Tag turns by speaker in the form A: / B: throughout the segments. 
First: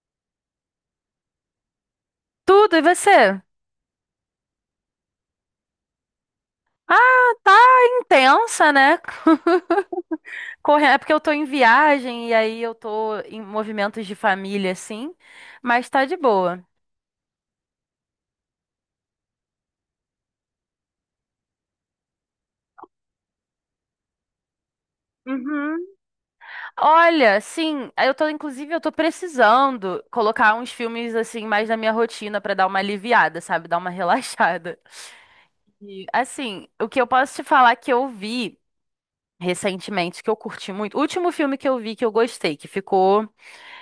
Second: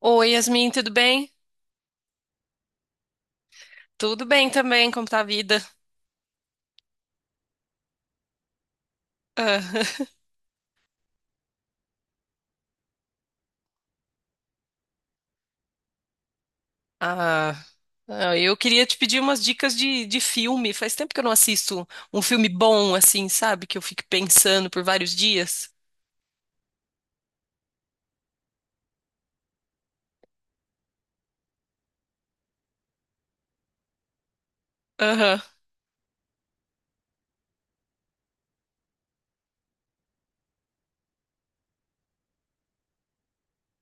A: Oi, Yasmin, tudo bem?
B: Tudo, e você?
A: Tudo bem também, como tá a vida?
B: Ah, tá intensa, né?
A: Ah,
B: Correndo, é porque eu tô em viagem e aí eu tô em movimentos de família, assim, mas tá de boa.
A: ah, ah, eu queria te pedir umas dicas de filme. Faz tempo que eu não assisto um filme bom, assim, sabe? Que eu fique pensando por vários dias.
B: Uhum. Olha, sim, eu tô, inclusive, eu tô precisando colocar uns filmes, assim, mais na minha rotina pra dar uma aliviada, sabe? Dar uma relaxada.
A: Aham.
B: E, assim, o que eu posso te falar que eu vi recentemente, que eu curti muito, o último filme que eu vi que eu gostei, que ficou,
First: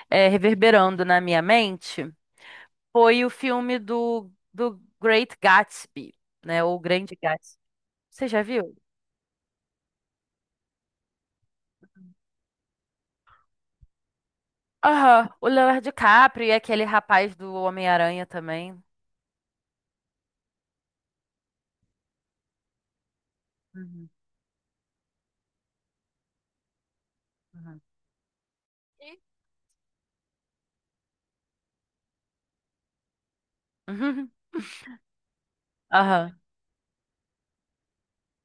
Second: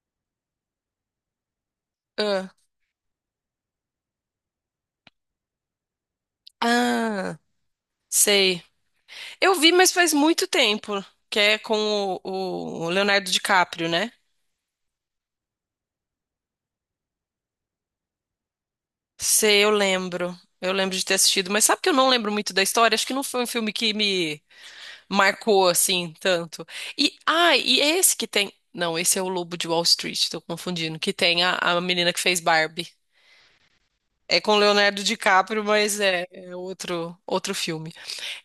B: reverberando na minha mente.
A: Ah.
B: Foi o filme do Great Gatsby, né? Ou Grande
A: Ah,
B: Gatsby. Você já
A: sei.
B: viu?
A: Eu vi, mas faz muito tempo, que é com o Leonardo DiCaprio, né?
B: Aham. O Leonardo DiCaprio e aquele rapaz do Homem-Aranha também.
A: Sei, eu lembro. Eu lembro de ter assistido, mas sabe que eu não lembro muito da história? Acho que não foi um filme que
B: Uhum.
A: me marcou assim tanto. E
B: Uhum.
A: é esse que tem. Não, esse
B: E-
A: é o Lobo de Wall Street, tô confundindo. Que tem a menina que fez Barbie.
B: Uhum.
A: É com Leonardo DiCaprio, mas é,
B: Aham.
A: é outro filme.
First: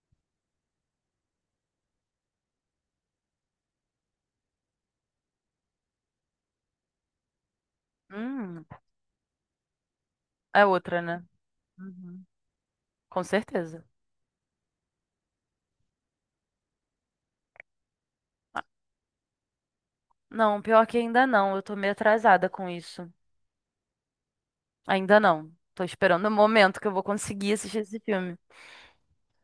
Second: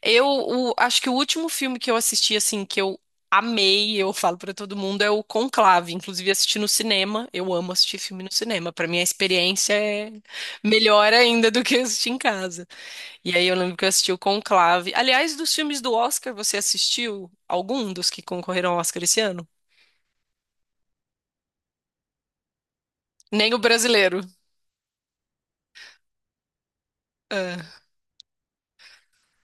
A: Acho que o último filme que eu assisti assim que eu amei, eu falo pra todo mundo, é o Conclave. Inclusive assisti no cinema. Eu amo assistir filme no
B: Hum,
A: cinema. Pra mim a experiência é
B: é outra,
A: melhor
B: né?
A: ainda do que assistir em
B: Uhum.
A: casa.
B: Com
A: E aí eu lembro
B: certeza.
A: que eu assisti o Conclave. Aliás, dos filmes do Oscar, você assistiu algum dos que concorreram ao Oscar esse ano?
B: Não, pior que ainda não. Eu tô meio atrasada com isso.
A: Nem o brasileiro.
B: Ainda não. Tô esperando o momento que eu vou conseguir
A: É.
B: assistir esse filme.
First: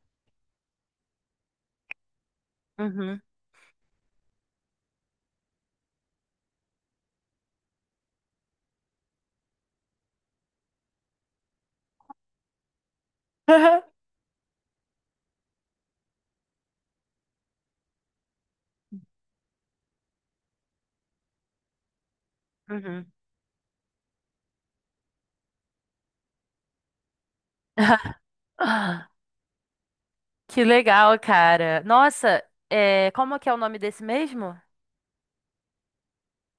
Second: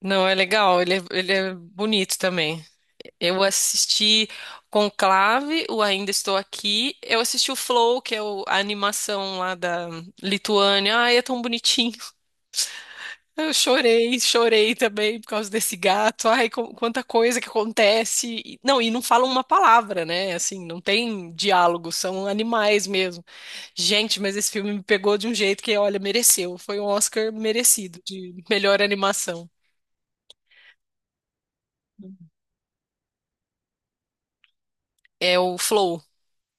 A: Não, é legal, ele é bonito também.
B: Uhum.
A: Eu assisti Conclave, o Ainda Estou Aqui. Eu assisti o Flow, que é a animação lá da Lituânia. Ai, é tão bonitinho. Eu chorei, chorei também por causa desse gato. Ai, quanta coisa que acontece. Não, e não falam uma palavra, né? Assim, não tem diálogo, são animais
B: Uhum.
A: mesmo. Gente, mas esse filme me pegou de um jeito que, olha, mereceu. Foi um Oscar merecido de melhor animação.
B: Que legal, cara. Nossa, é, como que é o nome desse mesmo?
A: É o Flow.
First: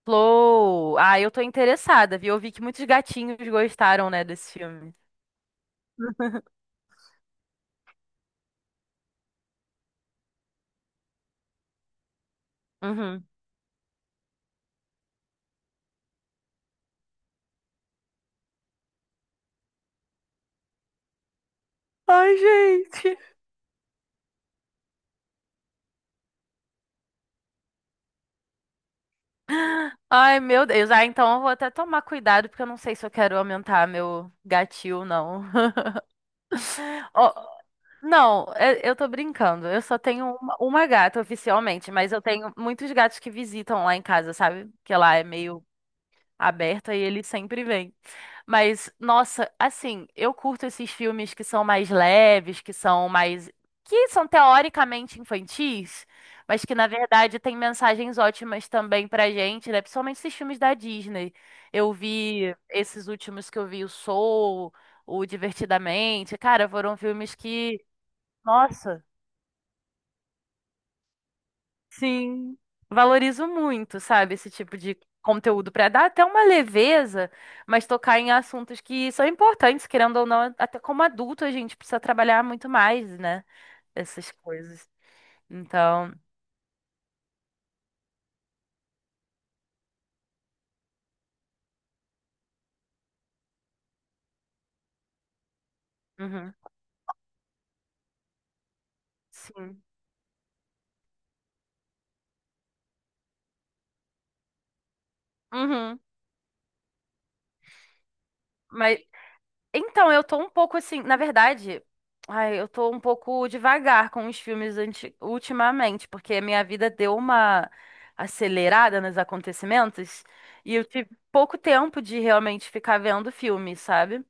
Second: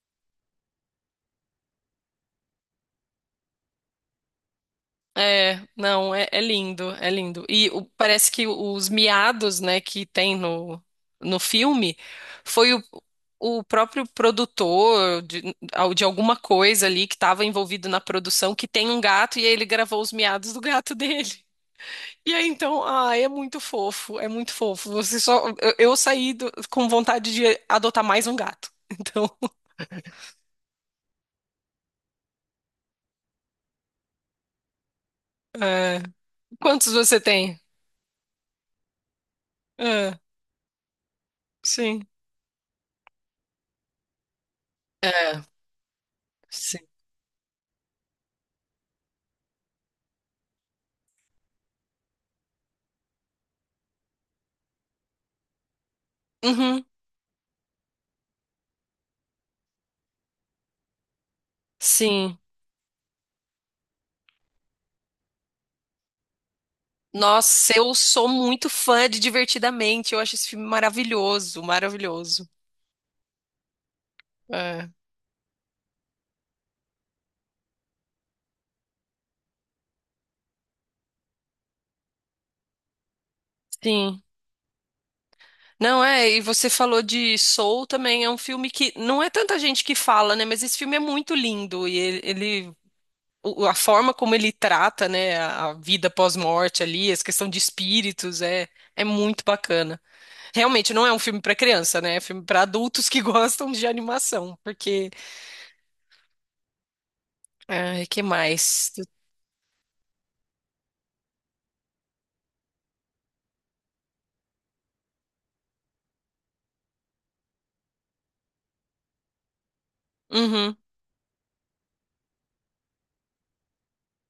B: Flow. Ah, eu tô interessada, viu? Eu vi que muitos gatinhos gostaram, né, desse filme.
A: É, não, é, é lindo, é lindo. E parece que os miados, né, que tem no, no filme foi o,
B: Uhum.
A: o próprio produtor de alguma coisa ali que estava envolvido na produção que tem um gato e ele gravou os miados do gato dele. E
B: Ai,
A: aí então,
B: gente.
A: ai, é muito fofo, é muito fofo. Você só, eu saí com vontade de adotar mais um gato. Então,
B: Ai, meu Deus. Ah, então eu vou até tomar cuidado, porque eu não sei se eu quero aumentar meu gatil, ou não.
A: é, quantos você
B: Ó,
A: tem?
B: não, é- eu tô brincando. Eu só
A: É,
B: tenho uma gata oficialmente,
A: sim.
B: mas eu tenho muitos gatos que visitam lá em casa, sabe? Porque lá é
A: É,
B: meio
A: sim.
B: aberta e ele sempre vem. Mas, nossa, assim, eu curto esses filmes que são mais leves, que são mais. Que são teoricamente infantis, mas que
A: Uhum,
B: na verdade têm mensagens ótimas também pra gente, né? Principalmente esses filmes da Disney. Eu
A: sim.
B: vi esses últimos que eu vi, o Soul, o Divertidamente. Cara, foram filmes
A: Nossa,
B: que.
A: eu sou muito
B: Nossa.
A: fã de Divertidamente. Eu acho esse filme maravilhoso, maravilhoso.
B: Sim, valorizo muito, sabe, esse tipo
A: É.
B: de conteúdo para dar até uma leveza, mas tocar em assuntos que são importantes, querendo ou não, até como adulto a gente precisa trabalhar muito mais, né?
A: Sim.
B: Essas coisas.
A: Não,
B: Então,
A: é, e você falou de Soul também, é um filme que não é tanta gente que fala, né? Mas esse filme é muito lindo e a forma como ele trata, né, a vida
B: uhum,
A: pós-morte ali, essa questão de espíritos, é, é muito
B: sim.
A: bacana. Realmente não é um filme para criança, né? É filme para adultos que gostam de animação, porque,
B: Uhum.
A: ai, que mais?
B: Mas então, eu tô um pouco assim, na verdade, ai, eu tô um pouco devagar com os filmes anti- ultimamente, porque a minha vida deu uma acelerada nos acontecimentos e
A: Uhum.
B: eu tive pouco tempo de realmente ficar vendo filme, sabe?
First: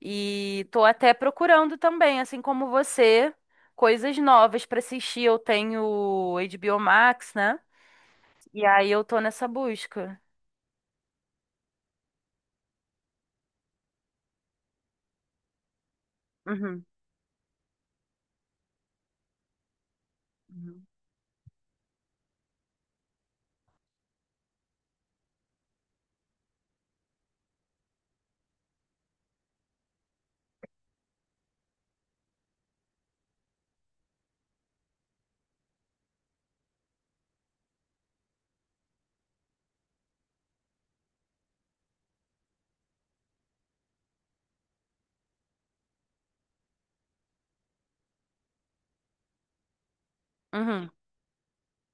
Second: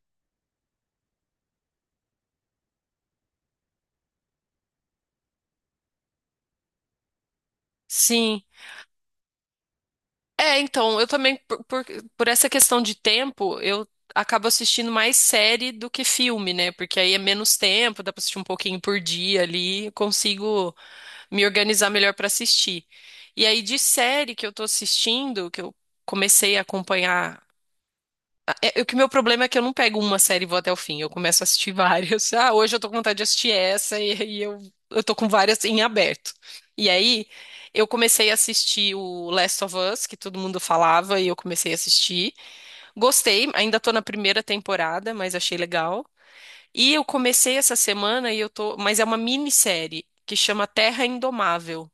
B: E tô até procurando também, assim como você, coisas novas pra assistir. Eu tenho HBO Max, né?
A: Sim.
B: E aí eu tô nessa busca.
A: É, então, eu também, por essa questão de tempo, eu acabo assistindo mais série do que filme, né?
B: Uhum.
A: Porque aí é menos tempo, dá pra assistir um pouquinho por dia ali, consigo
B: Uhum.
A: me organizar melhor pra assistir. E aí, de série que eu tô assistindo, que eu comecei a acompanhar o que meu problema é que eu não pego uma série e vou até o fim. Eu começo a assistir várias. Ah, hoje eu tô com vontade de assistir essa, eu tô com várias em aberto. E aí, eu comecei a assistir o Last of Us, que todo mundo falava, e eu comecei a assistir. Gostei, ainda tô na primeira temporada, mas achei legal. E eu comecei essa semana e eu tô, mas é uma minissérie que chama
B: Uhum.
A: Terra Indomável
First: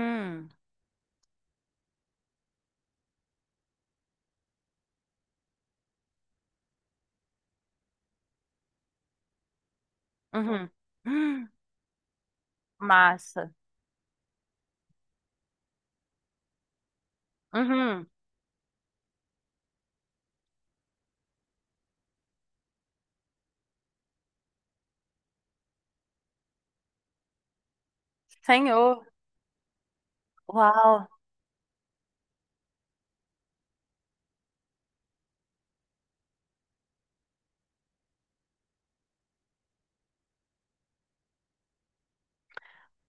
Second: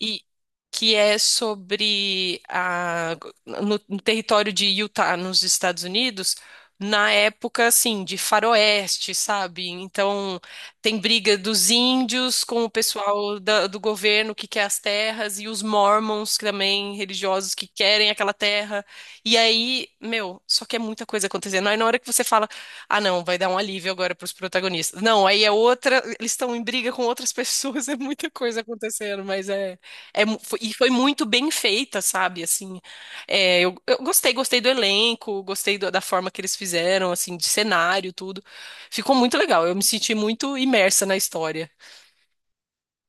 A: e que é sobre a, no território de Utah, nos Estados Unidos, na época assim de faroeste, sabe? Então
B: Uhum.
A: tem briga
B: Hum.
A: dos índios com o pessoal
B: Massa.
A: do governo que quer as terras e os mormons que também religiosos que
B: Uhum.
A: querem aquela terra. E aí, meu, só que é muita coisa acontecendo. Aí na hora que você fala, ah, não, vai dar um alívio agora para os protagonistas. Não, aí é outra, eles estão em briga com outras pessoas, é muita coisa
B: Senhor.
A: acontecendo, mas foi
B: Uau.
A: muito bem feita, sabe? Assim, é, eu gostei, gostei do elenco, gostei da forma que eles fizeram, assim, de cenário, tudo. Ficou muito legal. Eu me senti muito imersa na história.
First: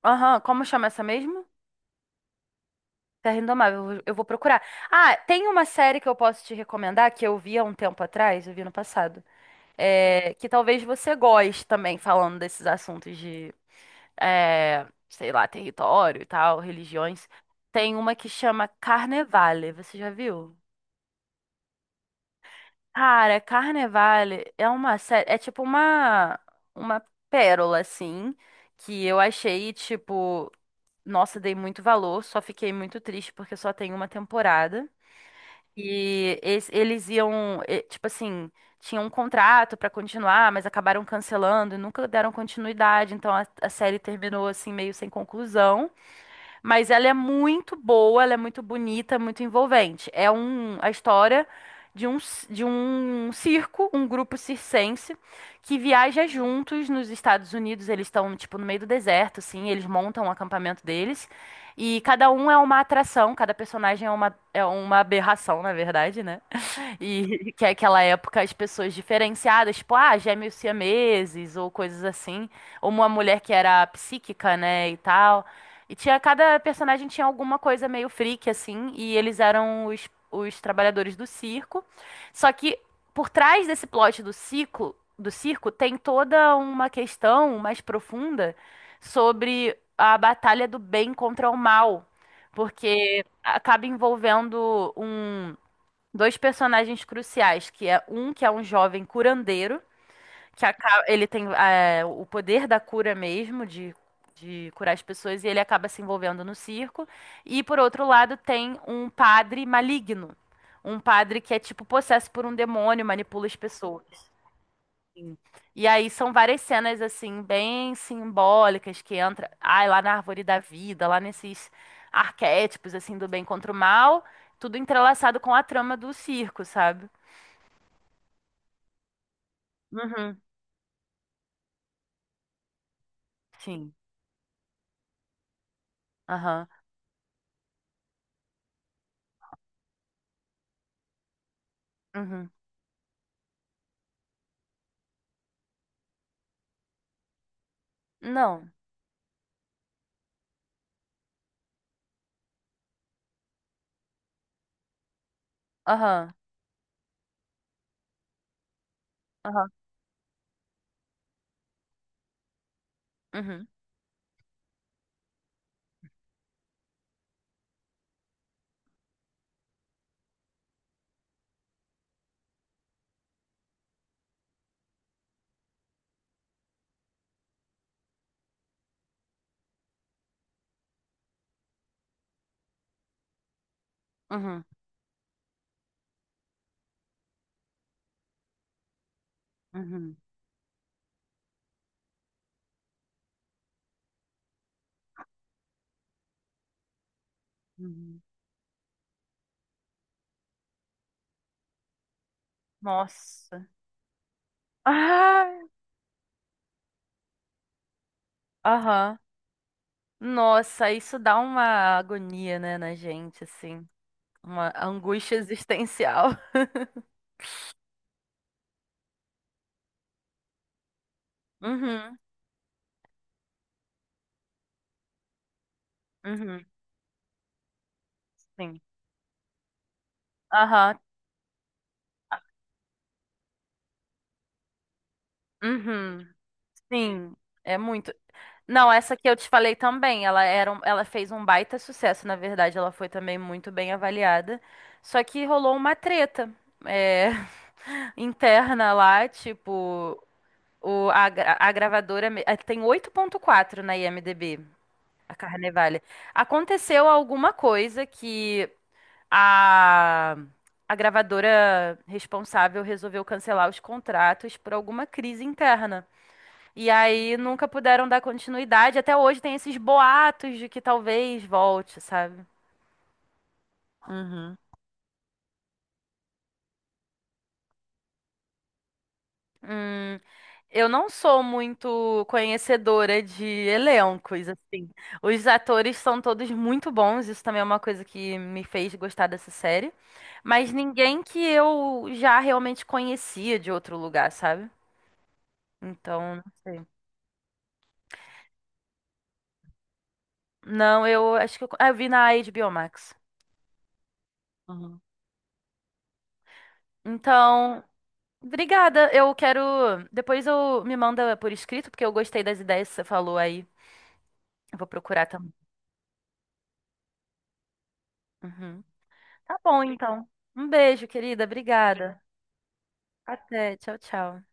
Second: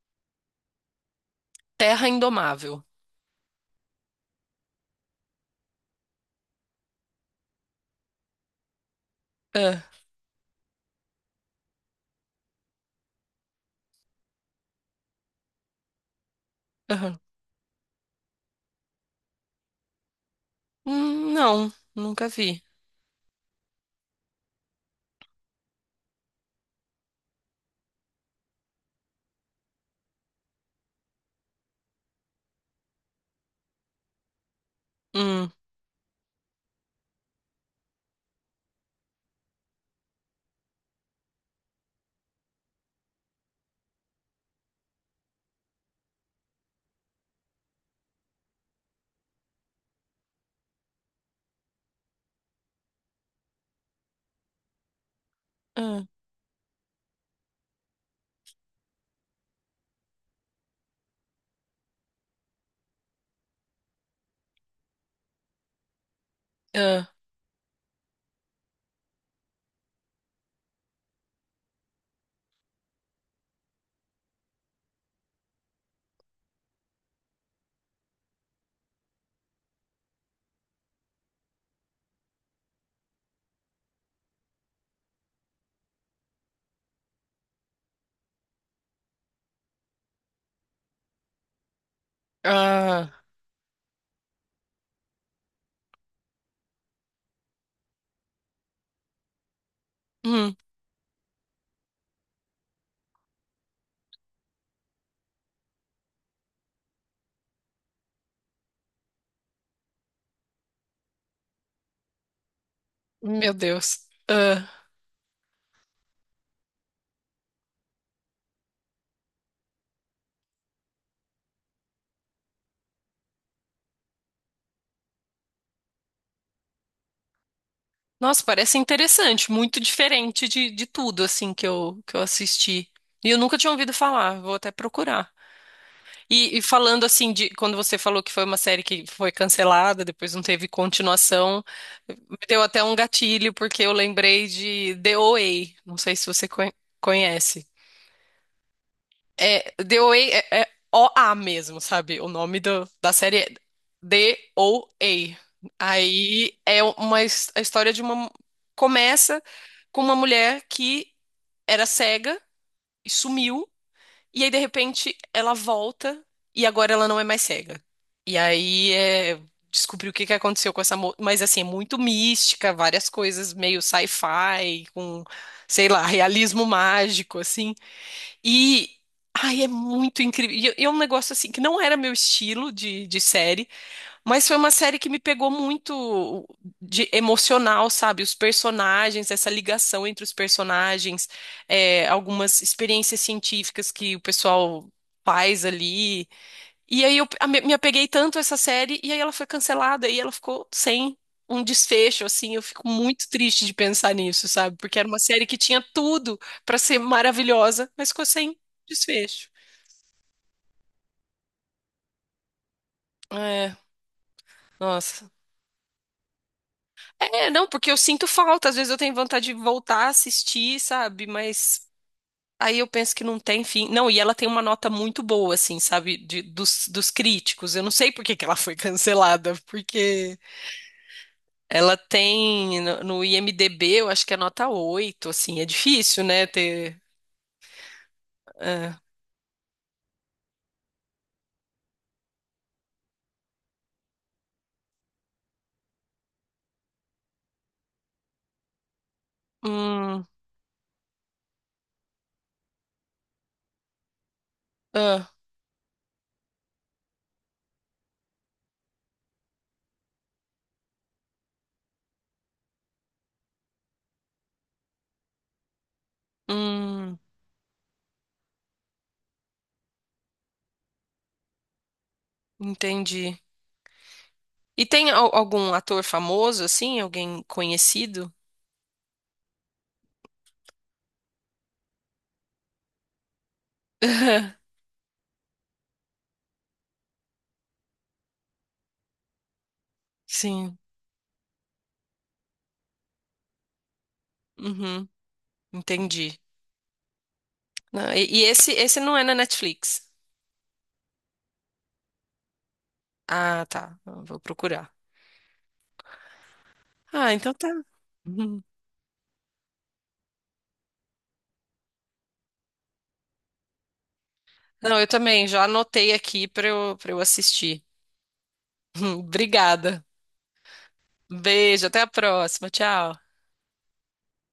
B: Aham. Como chama essa mesmo?
A: Terra Indomável.
B: Terra Indomável. Eu vou procurar. Ah, tem uma série que eu posso te recomendar que eu vi há um tempo atrás, eu vi no passado.
A: Ah,
B: É, que talvez você goste também, falando desses assuntos de, é, sei lá, território e tal,
A: aham.
B: religiões. Tem uma que chama Carnevale. Você já viu?
A: Não, nunca vi.
B: Cara, Carnevale é uma série, é tipo uma pérola assim, que eu achei tipo nossa, dei muito valor, só fiquei muito triste porque só tem uma temporada.
A: Hum,
B: E es- eles iam, eh, tipo assim, tinham um contrato pra continuar, mas acabaram cancelando e nunca deram continuidade. Então a série terminou assim meio sem conclusão. Mas ela é muito boa, ela é muito bonita, muito envolvente. É um, a história de um, c- de um circo, um grupo circense, que
A: ah,
B: viaja juntos nos Estados Unidos. Eles estão, tipo, no meio do deserto, assim, eles montam o acampamento deles. E cada um é uma atração, cada personagem é uma aberração, na verdade, né?
A: ah,
B: E que é aquela época as pessoas diferenciadas, tipo, ah, gêmeos siameses ou coisas assim, ou uma mulher que era psíquica, né, e tal. E tinha cada personagem tinha alguma coisa meio freak assim, e eles eram os trabalhadores do circo. Só que por trás desse plot do ciclo, do circo tem toda uma questão mais profunda sobre a batalha do bem contra o mal,
A: ah,
B: porque acaba envolvendo um dois personagens cruciais, que é um jovem curandeiro,
A: hum,
B: que aca- ele tem é, o poder da cura mesmo, de curar as pessoas, e ele acaba se envolvendo no circo. E por outro lado, tem um padre maligno. Um padre que é tipo possesso por um demônio, manipula
A: meu
B: as
A: Deus.
B: pessoas.
A: Ah.
B: E aí são várias cenas assim, bem simbólicas, que entra, ai, lá na árvore da vida, lá nesses arquétipos assim do bem contra o mal, tudo entrelaçado com a trama do circo, sabe?
A: Nossa, parece interessante, muito
B: Uhum.
A: diferente de tudo, assim, que eu assisti. E eu nunca tinha ouvido
B: Sim.
A: falar, vou até procurar. E
B: Aham.
A: falando assim de quando você falou que foi uma série que foi cancelada, depois não teve continuação, me
B: Uhum.
A: deu até um gatilho porque eu lembrei de The OA. Não sei se você conhe- conhece.
B: Não.
A: É, The OA é OA mesmo, sabe? O nome da série é The OA.
B: Aham.
A: Aí é uma his- A história de uma começa
B: Aham.
A: com uma mulher que era cega e
B: Uhum.
A: sumiu. E aí, de repente, ela volta e agora ela não é mais cega. E aí é descobrir o que que aconteceu com essa moça. Mas assim, é muito mística, várias coisas meio sci-fi, com, sei lá, realismo mágico, assim. E. Ai, é muito incrível. E é um negócio assim que não era meu estilo de série, mas foi
B: Uhum.
A: uma série que me pegou muito de emocional, sabe? Os personagens, essa ligação
B: Uhum.
A: entre os personagens, é, algumas experiências científicas que o pessoal faz ali. E aí eu me apeguei
B: Uhum.
A: tanto a essa série e aí ela foi cancelada e ela ficou sem um desfecho, assim. Eu fico muito triste
B: Nossa.
A: de pensar nisso, sabe? Porque era uma série que
B: Ah!
A: tinha tudo pra ser maravilhosa, mas ficou sem
B: Aham.
A: desfecho.
B: Nossa, isso dá uma agonia, né, na gente,
A: É,
B: assim. Uma
A: nossa.
B: angústia existencial.
A: É, não, porque eu sinto falta, às vezes eu tenho vontade de voltar a assistir, sabe? Mas
B: Uhum.
A: aí eu penso que não tem fim. Não, e ela tem uma nota muito boa, assim, sabe?
B: Uhum.
A: Dos críticos. Eu não sei por que que ela foi
B: Sim.
A: cancelada, porque
B: Aham.
A: ela tem no IMDb, eu acho que é nota 8 assim, é difícil,
B: Uhum.
A: né? Ter.
B: Sim. É muito não,
A: É.
B: essa que eu te falei também, ela era um- ela fez um baita sucesso, na verdade, ela foi também muito bem avaliada. Só que rolou uma treta é, interna lá, tipo,
A: Hum,
B: o, a, gra- a gravadora me- eh, tem 8.4 na IMDb,
A: ah,
B: a Carnevale. Aconteceu alguma coisa que a, a gravadora responsável resolveu cancelar os contratos por alguma crise interna. E
A: hum,
B: aí nunca puderam dar continuidade. Até hoje tem esses boatos de que talvez volte, sabe?
A: entendi.
B: Uhum.
A: E tem algum ator famoso, assim? Alguém conhecido?
B: Hum, eu não sou muito conhecedora de elencos, assim. Os atores são todos muito bons, isso também é uma coisa que me fez gostar dessa série. Mas
A: Sim.
B: ninguém que eu já realmente conhecia de outro lugar, sabe?
A: Uhum,
B: Então,
A: entendi.
B: não sei.
A: Não, e esse, esse não é na Netflix.
B: Não, eu acho que eu, ah, eu vi na HBO Max.
A: Ah, tá. Eu vou procurar.
B: Uhum.
A: Ah, então tá.
B: Então,
A: Uhum.
B: obrigada. Eu quero. Depois eu me manda por escrito, porque eu gostei das ideias que você falou aí. Eu vou
A: Não, eu
B: procurar
A: também
B: também.
A: já anotei aqui para eu assistir.
B: Uhum. Tá bom,
A: Obrigada.
B: então. Um beijo, querida.
A: Beijo, até a
B: Obrigada.
A: próxima. Tchau.
B: Até. Tchau, tchau.